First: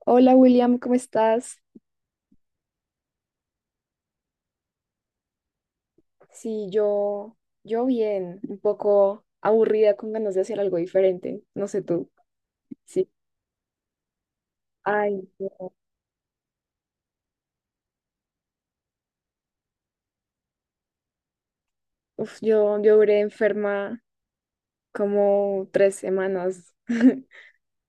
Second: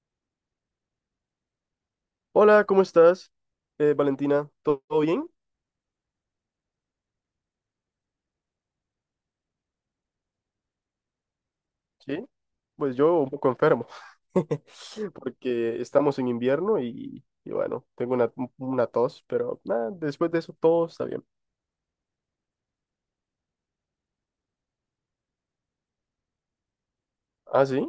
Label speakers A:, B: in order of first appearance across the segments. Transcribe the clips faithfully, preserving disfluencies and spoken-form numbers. A: Hola William, ¿cómo estás?
B: Hola, ¿cómo estás? Eh, Valentina, ¿todo todo bien?
A: Sí, yo, yo bien, un poco aburrida con ganas de hacer algo diferente, no sé tú.
B: Sí, pues
A: Sí.
B: yo un poco enfermo,
A: Ay, no.
B: porque estamos en invierno y, y bueno, tengo una, una tos, pero nada, después de eso todo está bien.
A: Uf, yo, yo duré enferma como tres semanas.
B: Ah, sí.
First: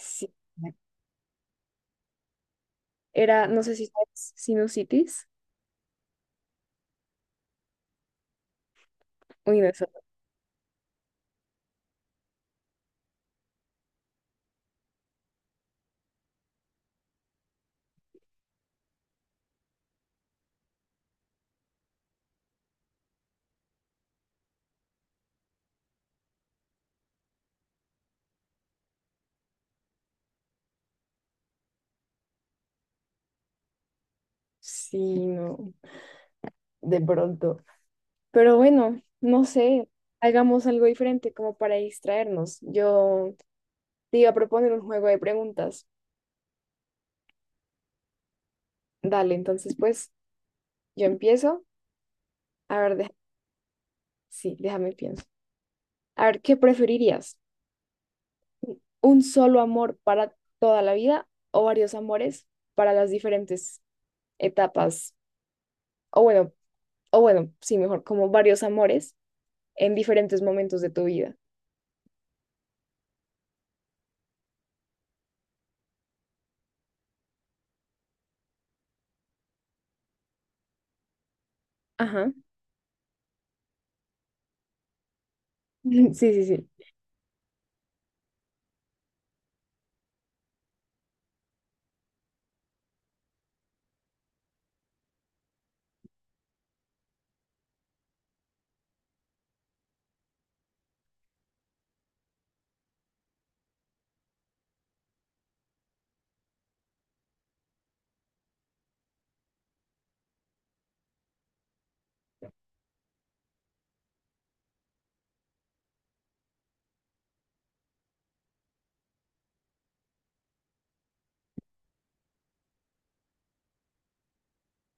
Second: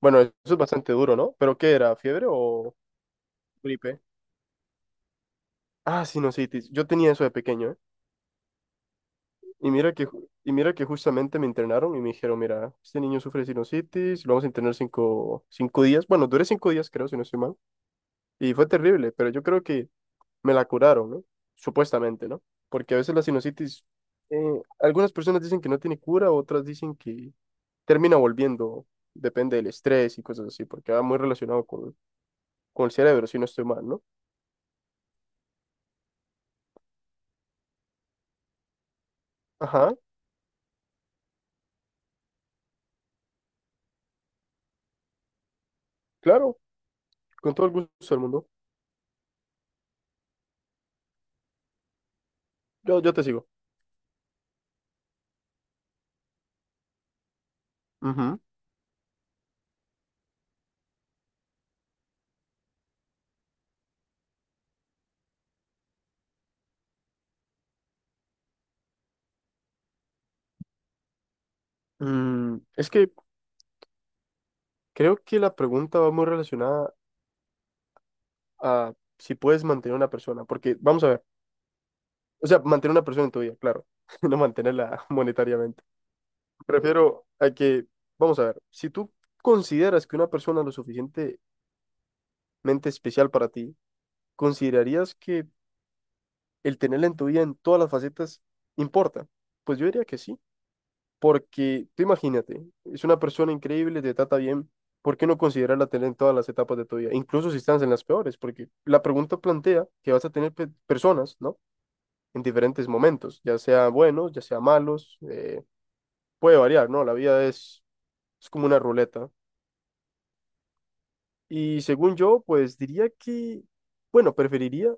B: Bueno, eso es bastante duro, ¿no? ¿Pero qué era? ¿Fiebre o
A: Era, no sé si
B: gripe?
A: sabes, sinusitis.
B: Ah, sinusitis. Yo tenía eso de pequeño, ¿eh?
A: Uy, no,
B: Y
A: eso
B: mira
A: no.
B: que, ju- y mira que justamente me internaron y me dijeron, mira, este niño sufre sinusitis, lo vamos a internar cinco, cinco días. Bueno, duré cinco días, creo, si no estoy mal. Y fue terrible, pero yo creo que me la curaron, ¿no? Supuestamente, ¿no? Porque a veces la sinusitis, eh, algunas personas dicen que no tiene cura, otras dicen que termina volviendo, depende del estrés y cosas así, porque va muy relacionado con, con el cerebro, si no estoy mal, ¿no?
A: Sí, no, de pronto. Pero bueno, no sé,
B: Ajá,
A: hagamos algo diferente como para distraernos. Yo te iba a proponer un juego de preguntas.
B: claro, con todo el gusto del mundo.
A: Dale, entonces pues. Yo empiezo. A ver,
B: Yo,
A: deja-
B: yo te sigo.
A: sí, déjame pienso. A ver, ¿qué preferirías?
B: Ujú.
A: ¿Un solo amor para toda la vida o varios amores para las diferentes etapas? O bueno, o bueno, sí, mejor, como varios amores en diferentes momentos de tu vida.
B: Mm, es que creo que la pregunta va muy relacionada a si puedes mantener a una persona, porque vamos a ver,
A: Ajá.
B: o sea, mantener a una persona en tu vida, claro, no mantenerla monetariamente.
A: Sí, sí, sí.
B: Prefiero a que, vamos a ver, si tú consideras que una persona es lo suficientemente especial para ti, ¿considerarías que el tenerla en tu vida en todas las facetas importa? Pues yo diría que sí, porque tú imagínate, es una persona increíble, te trata bien, ¿por qué no considerarla tener en todas las etapas de tu vida? Incluso si estás en las peores, porque la pregunta plantea que vas a tener pe- personas, ¿no? En diferentes momentos, ya sea buenos, ya sea malos, eh, puede variar, ¿no? La vida es, es como una ruleta. Y según yo, pues diría que, bueno, preferiría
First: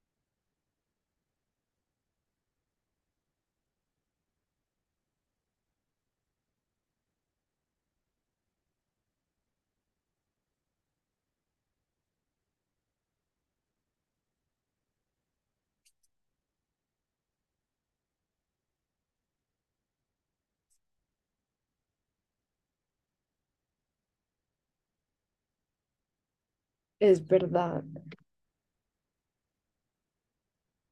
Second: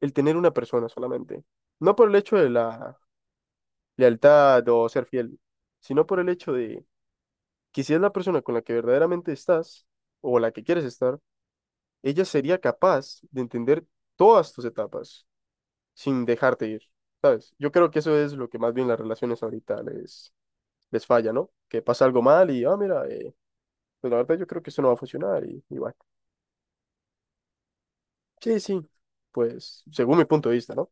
B: el tener una persona solamente. No por el hecho de la lealtad o ser fiel, sino por el hecho de que si es la persona con la que verdaderamente estás o la que quieres estar, ella sería capaz de entender todas tus etapas sin dejarte ir, ¿sabes? Yo creo que eso es lo que más bien las relaciones ahorita les, les falla, ¿no? Que pasa algo mal y, ah, mira, eh, pues la verdad yo creo que esto no va a funcionar y, y bueno.
A: Es verdad.
B: Sí, sí, pues según mi punto de vista, ¿no?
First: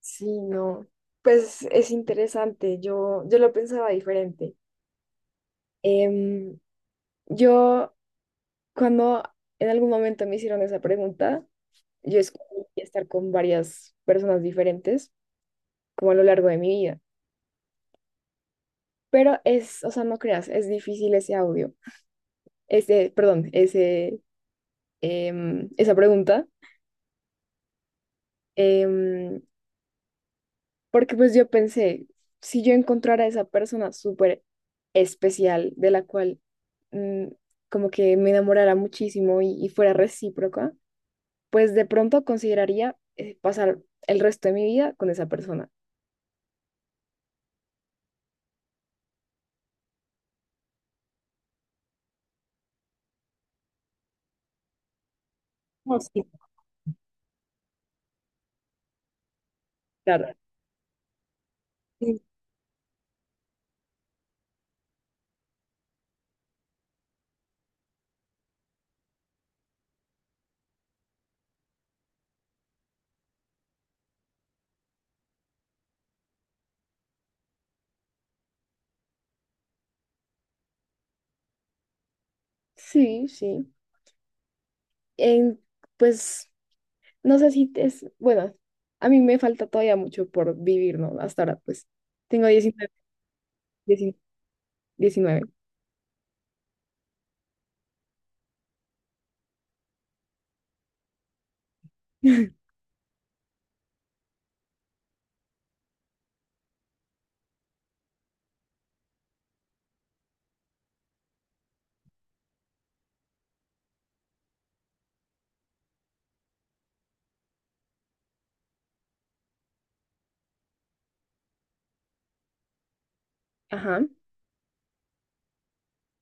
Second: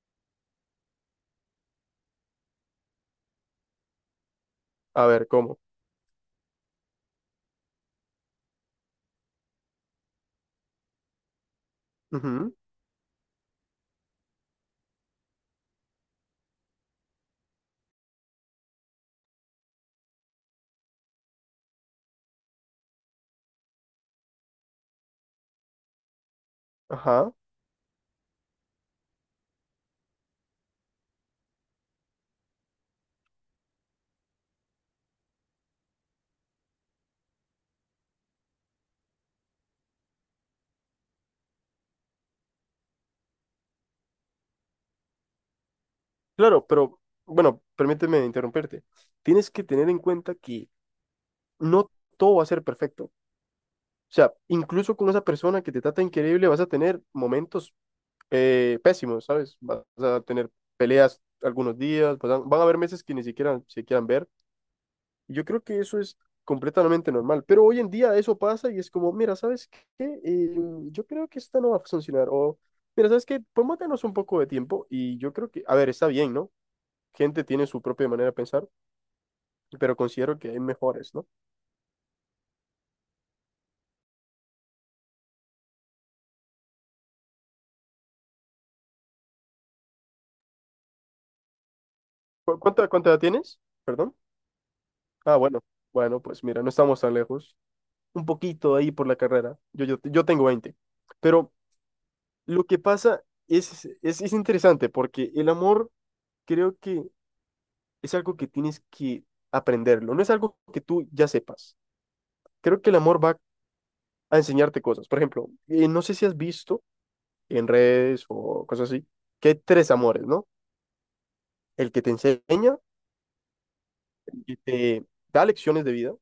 A: Sí, no. Pues es interesante. Yo, yo lo pensaba diferente.
B: A ver, ¿cómo?
A: Em, yo, cuando en algún momento me hicieron esa pregunta, yo
B: Ujú.
A: escogí estar con varias personas diferentes como a lo largo de mi vida. Pero es, o sea, no creas, es difícil ese audio, ese, perdón, ese, em, esa pregunta,
B: Ajá.
A: em, porque pues yo pensé, si yo encontrara esa persona súper especial de la cual mm, como que me enamorara muchísimo y, y fuera recíproca, pues de pronto consideraría eh, pasar el resto de mi vida con esa persona.
B: Claro, pero bueno, permíteme interrumpirte. Tienes que tener en cuenta que no todo va a ser perfecto. O sea, incluso con esa persona que te trata increíble, vas a tener momentos eh, pésimos, ¿sabes? Vas a
A: Claro.
B: tener peleas algunos días,
A: Sí,
B: vas a- van a haber meses que ni siquiera se quieran ver. Yo creo que eso es completamente normal, pero hoy en día eso pasa y es como, mira, ¿sabes qué? Eh, yo creo que esta no va a funcionar, o mira, ¿sabes qué? Podemos darnos un poco de tiempo y yo creo que, a ver, está bien, ¿no? Gente tiene su propia manera de pensar, pero considero que hay mejores, ¿no?
A: sí, sí. En, pues, no sé si es, bueno, a mí me falta todavía mucho por vivir, ¿no? Hasta ahora, pues, tengo
B: ¿Cu- ¿Cuánta,
A: diecinueve.
B: cuánta edad tienes? Perdón.
A: 19.
B: Ah,
A: diecinueve.
B: bueno, bueno, pues mira, no estamos tan lejos, un poquito ahí por la carrera, yo, yo, yo tengo veinte, pero lo que pasa es, es, es interesante porque el amor creo que es algo que tienes que aprenderlo, no es algo que tú ya sepas. Creo que el amor va a enseñarte cosas. Por ejemplo, eh, no sé si has visto en redes o cosas así, que hay tres amores, ¿no? El que te enseña,
A: Ajá.
B: el que te da lecciones de vida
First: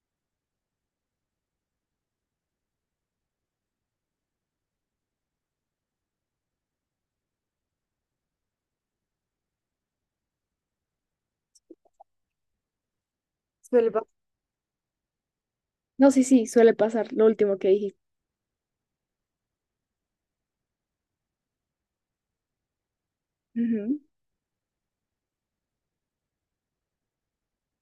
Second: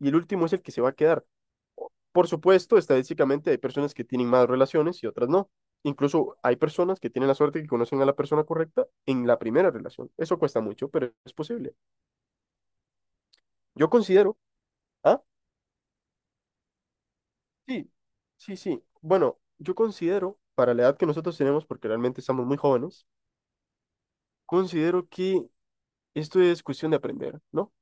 B: y el último es el que se va a quedar. Por supuesto, estadísticamente hay personas que tienen más relaciones y otras no. Incluso hay personas que tienen la suerte que conocen a la persona correcta en la primera relación. Eso cuesta mucho, pero es posible. Yo
A: Suele pasar.
B: considero, ¿ah?
A: No, sí, sí, suele pasar lo último que
B: Sí,
A: dijiste.
B: sí, sí. Bueno, yo considero, para la edad que nosotros tenemos, porque realmente estamos muy jóvenes,
A: Ujú.
B: considero que esto es cuestión de aprender, ¿no?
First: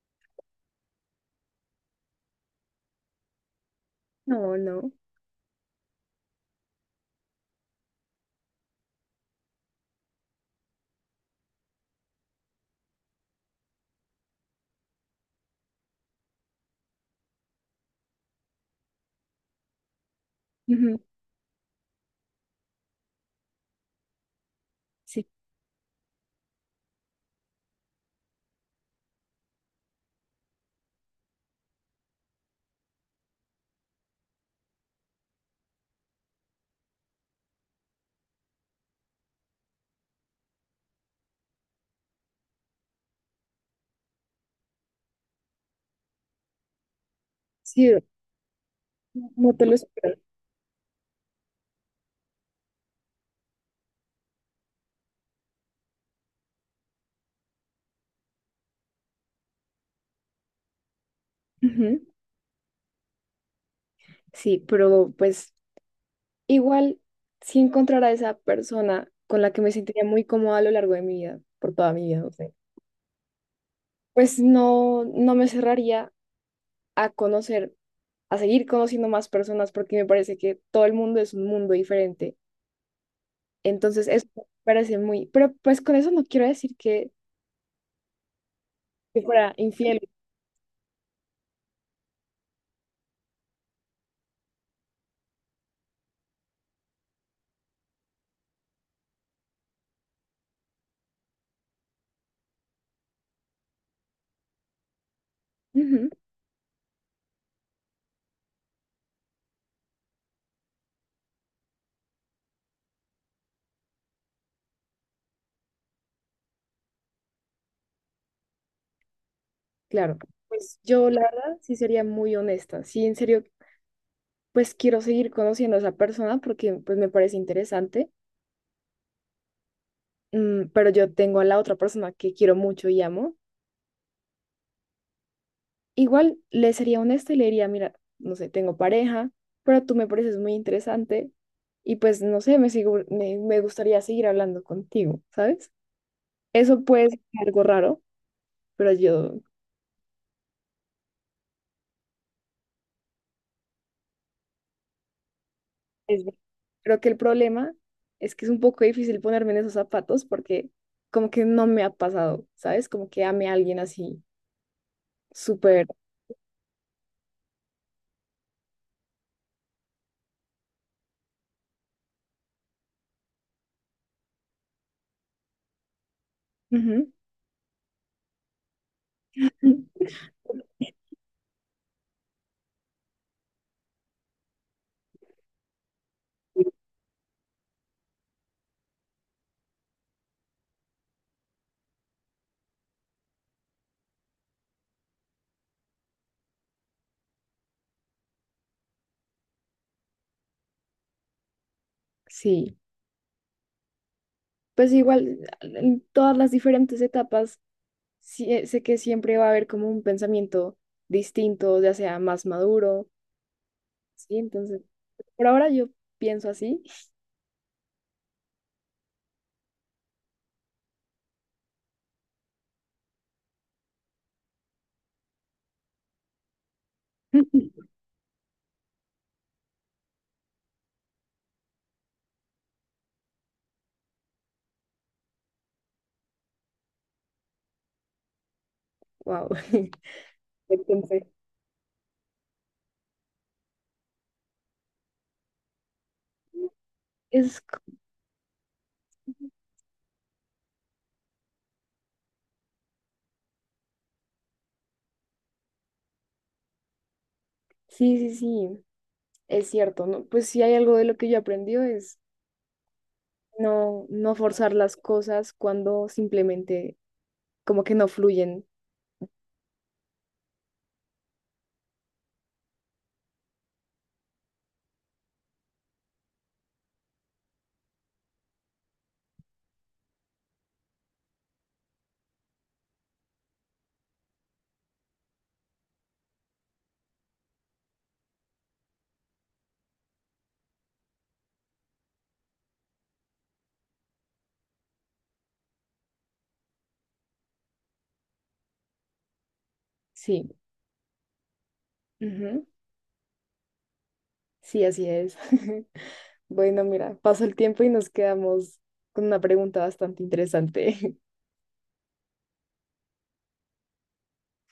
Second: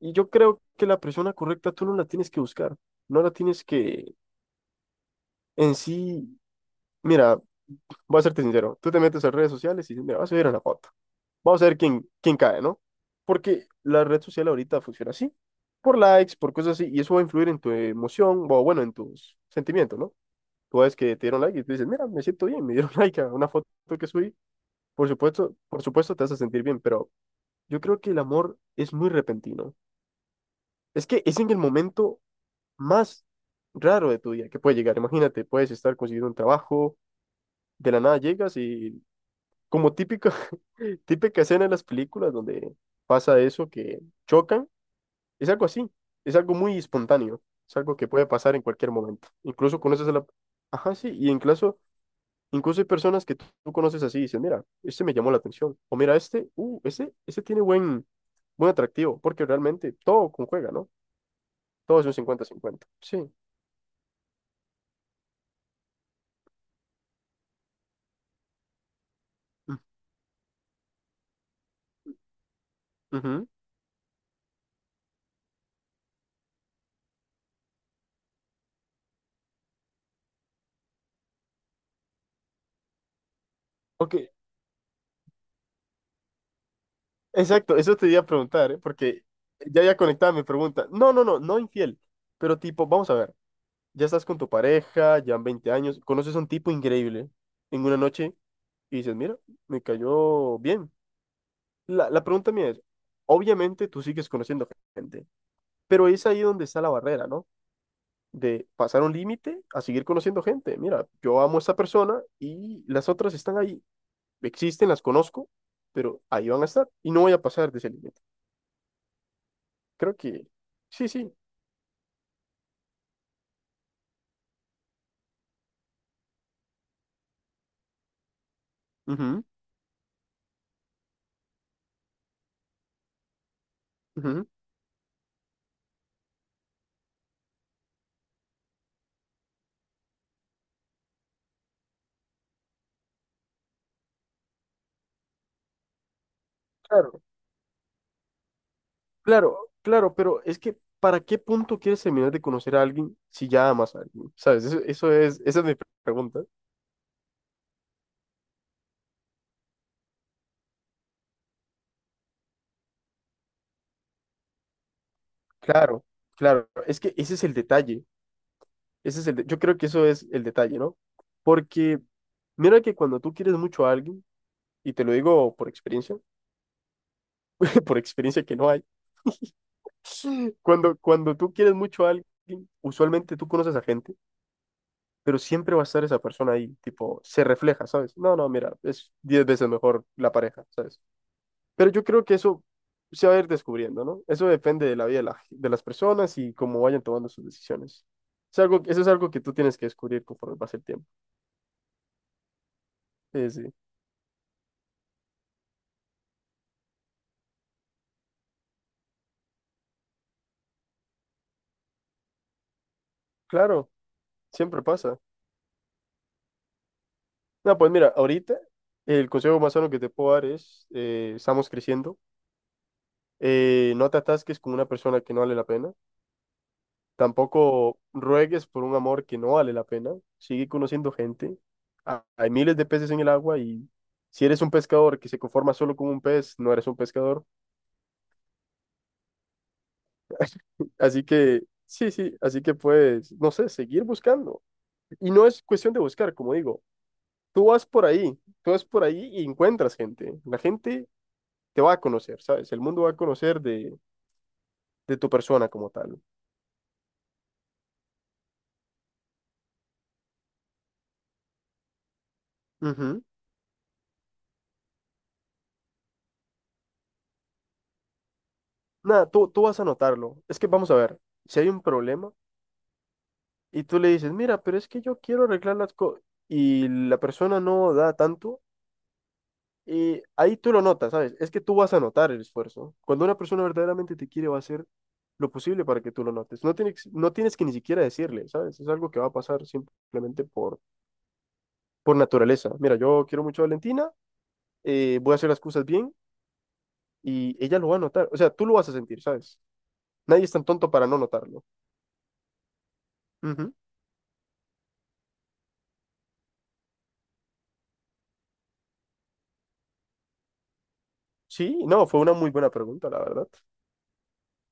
B: Y yo creo que la persona correcta tú no la tienes que buscar, no la tienes que
A: No, no.
B: en sí, mira, voy a serte sincero, tú te metes a redes sociales y dices, mira, vas a subir una foto, vamos a ver quién, quién cae, ¿no? Porque la red social ahorita funciona así, por likes, por cosas así, y eso va a influir en tu emoción, o bueno, en tus sentimientos, ¿no? Tú ves
A: Ujú.
B: que te dieron like y tú dices, mira, me siento bien, me dieron like a una foto que subí. Por
A: Sí,
B: supuesto, por supuesto te hace sentir bien, pero yo creo que el amor es muy repentino. Es que es en el momento más raro de tu día que puede llegar. Imagínate, puedes estar consiguiendo un trabajo, de la nada llegas y como típica, típica escena de las películas donde pasa eso, que chocan, es algo así, es algo muy espontáneo, es
A: sí,
B: algo que puede pasar en cualquier momento.
A: no te lo
B: Incluso conoces a
A: espero.
B: la. Ajá, sí, y incluso Incluso hay personas que tú, tú conoces así y dices, mira, este me llamó la atención. O mira, este, uh, ese, ese tiene buen, buen atractivo, porque realmente todo conjuga, ¿no? Todo
A: Ujú.
B: es un cincuenta-cincuenta. Sí.
A: Sí, pero pues igual sí encontrar a esa persona con la que me
B: Mm,
A: sentiría muy cómoda a lo largo de mi vida, por toda mi vida, no sé.
B: ujú.
A: Pues no, no me cerraría a conocer a seguir conociendo más personas porque me parece que todo el mundo es un mundo diferente. Entonces,
B: Ok,
A: eso me parece muy, pero pues con eso no quiero decir que,
B: exacto, eso te iba a preguntar, ¿eh?
A: que
B: Porque
A: fuera
B: ya ya
A: infiel.
B: conectado mi pregunta. No, no, no, no infiel. Pero tipo, vamos a ver, ya estás con tu pareja, ya han veinte años, conoces a un tipo increíble en una noche y dices, mira, me cayó bien. La, la pregunta mía es, obviamente tú sigues conociendo gente. Pero
A: Ujú,
B: es ahí donde está la barrera, ¿no? De pasar un límite a seguir conociendo gente. Mira, yo amo a esta persona y las otras están ahí. Existen, las conozco, pero ahí van a estar y no voy a pasar de ese límite. Creo
A: claro,
B: que
A: pues
B: sí,
A: yo la
B: sí.
A: verdad sí sería muy honesta. Sí, en serio, pues quiero seguir conociendo a esa persona porque pues me parece interesante,
B: Ujú,
A: mm, pero yo tengo a la otra persona que quiero mucho y amo.
B: ujú.
A: Igual le sería honesta y le diría, mira, no sé, tengo pareja, pero tú me pareces muy interesante y pues no sé, me sigo, me, me gustaría seguir hablando contigo, ¿sabes? Eso puede ser
B: Claro,
A: algo raro, pero yo
B: claro, claro, pero es que ¿para qué punto quieres terminar de conocer a alguien si ya amas a alguien? ¿Sabes? Eso, eso es, esa es mi
A: es ver-
B: pregunta.
A: creo que el problema es que es un poco difícil ponerme en esos zapatos porque como que no me ha pasado, ¿sabes? Como que ame a alguien así, súper.
B: Claro, claro. Es que ese es el detalle. Ese es el de- yo creo que eso es el detalle, ¿no? Porque mira que cuando tú quieres mucho a alguien, y te lo digo por experiencia,
A: Ujú.
B: por experiencia que no hay, cuando, cuando tú quieres mucho a alguien, usualmente tú conoces a gente, pero siempre va a estar esa persona ahí, tipo, se refleja, ¿sabes? No, no, mira, es diez veces mejor la pareja, ¿sabes? Pero yo creo que eso se va a ir descubriendo, ¿no? Eso depende de la vida de, la- de las personas y cómo vayan tomando sus decisiones. Es algo, eso es algo que tú tienes que descubrir conforme pasa el tiempo.
A: Sí,
B: Sí, sí.
A: pues igual en todas las diferentes etapas sí, eh, sé que siempre va a haber como un pensamiento distinto, ya sea más maduro,
B: Claro.
A: ¿sí? Entonces,
B: Siempre pasa.
A: por ahora yo pienso así.
B: No, pues mira, ahorita el consejo más sano que te puedo dar es, eh, estamos creciendo, eh, no te atasques con una persona que no vale la pena, tampoco ruegues por un amor que no vale la pena, sigue conociendo gente. Ha- hay miles de peces en el agua y si eres un pescador que se conforma solo con un pez, no eres un pescador.
A: Wow. Entonces,
B: Así que, sí, sí, así que puedes, no sé, seguir buscando. Y no es cuestión de buscar, como digo,
A: es,
B: tú
A: co-
B: vas por ahí, tú vas por ahí y encuentras gente. La gente te va a conocer, ¿sabes? El mundo va a conocer de, de tu persona como tal.
A: sí, sí, sí, es cierto, ¿no? Pues sí hay algo de lo que yo aprendí es
B: Ujú.
A: no, no forzar las cosas cuando simplemente como que no fluyen.
B: Nada, tú, tú vas a notarlo. Es que vamos a ver, si hay un problema y tú le dices, mira, pero es que yo quiero arreglar las cosas y la persona no da tanto, y ahí tú lo notas, ¿sabes? Es que tú vas a notar el esfuerzo. Cuando una persona verdaderamente te quiere, va a hacer lo posible para que tú lo notes. No tienes, no tienes que ni siquiera decirle, ¿sabes? Es algo que va a pasar simplemente por, por naturaleza. Mira, yo quiero mucho a Valentina, eh, voy a hacer las cosas bien y ella lo va a notar. O sea, tú lo vas a sentir, ¿sabes? Nadie es
A: Sí.
B: tan tonto para no notarlo.
A: Ujú.
B: Ujú.
A: Sí, así es. Bueno, mira, pasó el tiempo y nos quedamos con una pregunta bastante interesante.
B: Sí, no, fue una muy buena pregunta, la verdad.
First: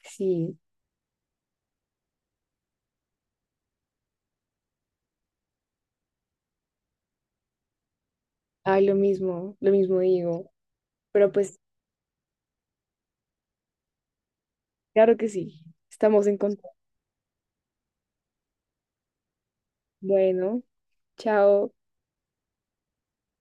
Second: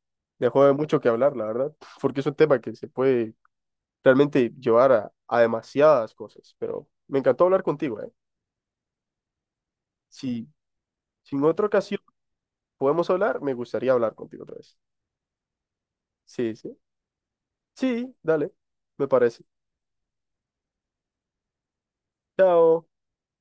A: Sí.
B: Dejó de mucho que hablar, la verdad, porque es un tema que se puede realmente llevar a, a demasiadas cosas, pero me encantó hablar contigo, ¿eh?
A: Ay, lo mismo, lo mismo
B: Si,
A: digo. Pero
B: si en
A: pues,
B: otra ocasión podemos hablar, me gustaría hablar contigo otra vez.
A: claro que sí. Estamos en
B: Sí,
A: contacto.
B: sí. Sí, dale, me parece.
A: Bueno, chao.
B: Chao.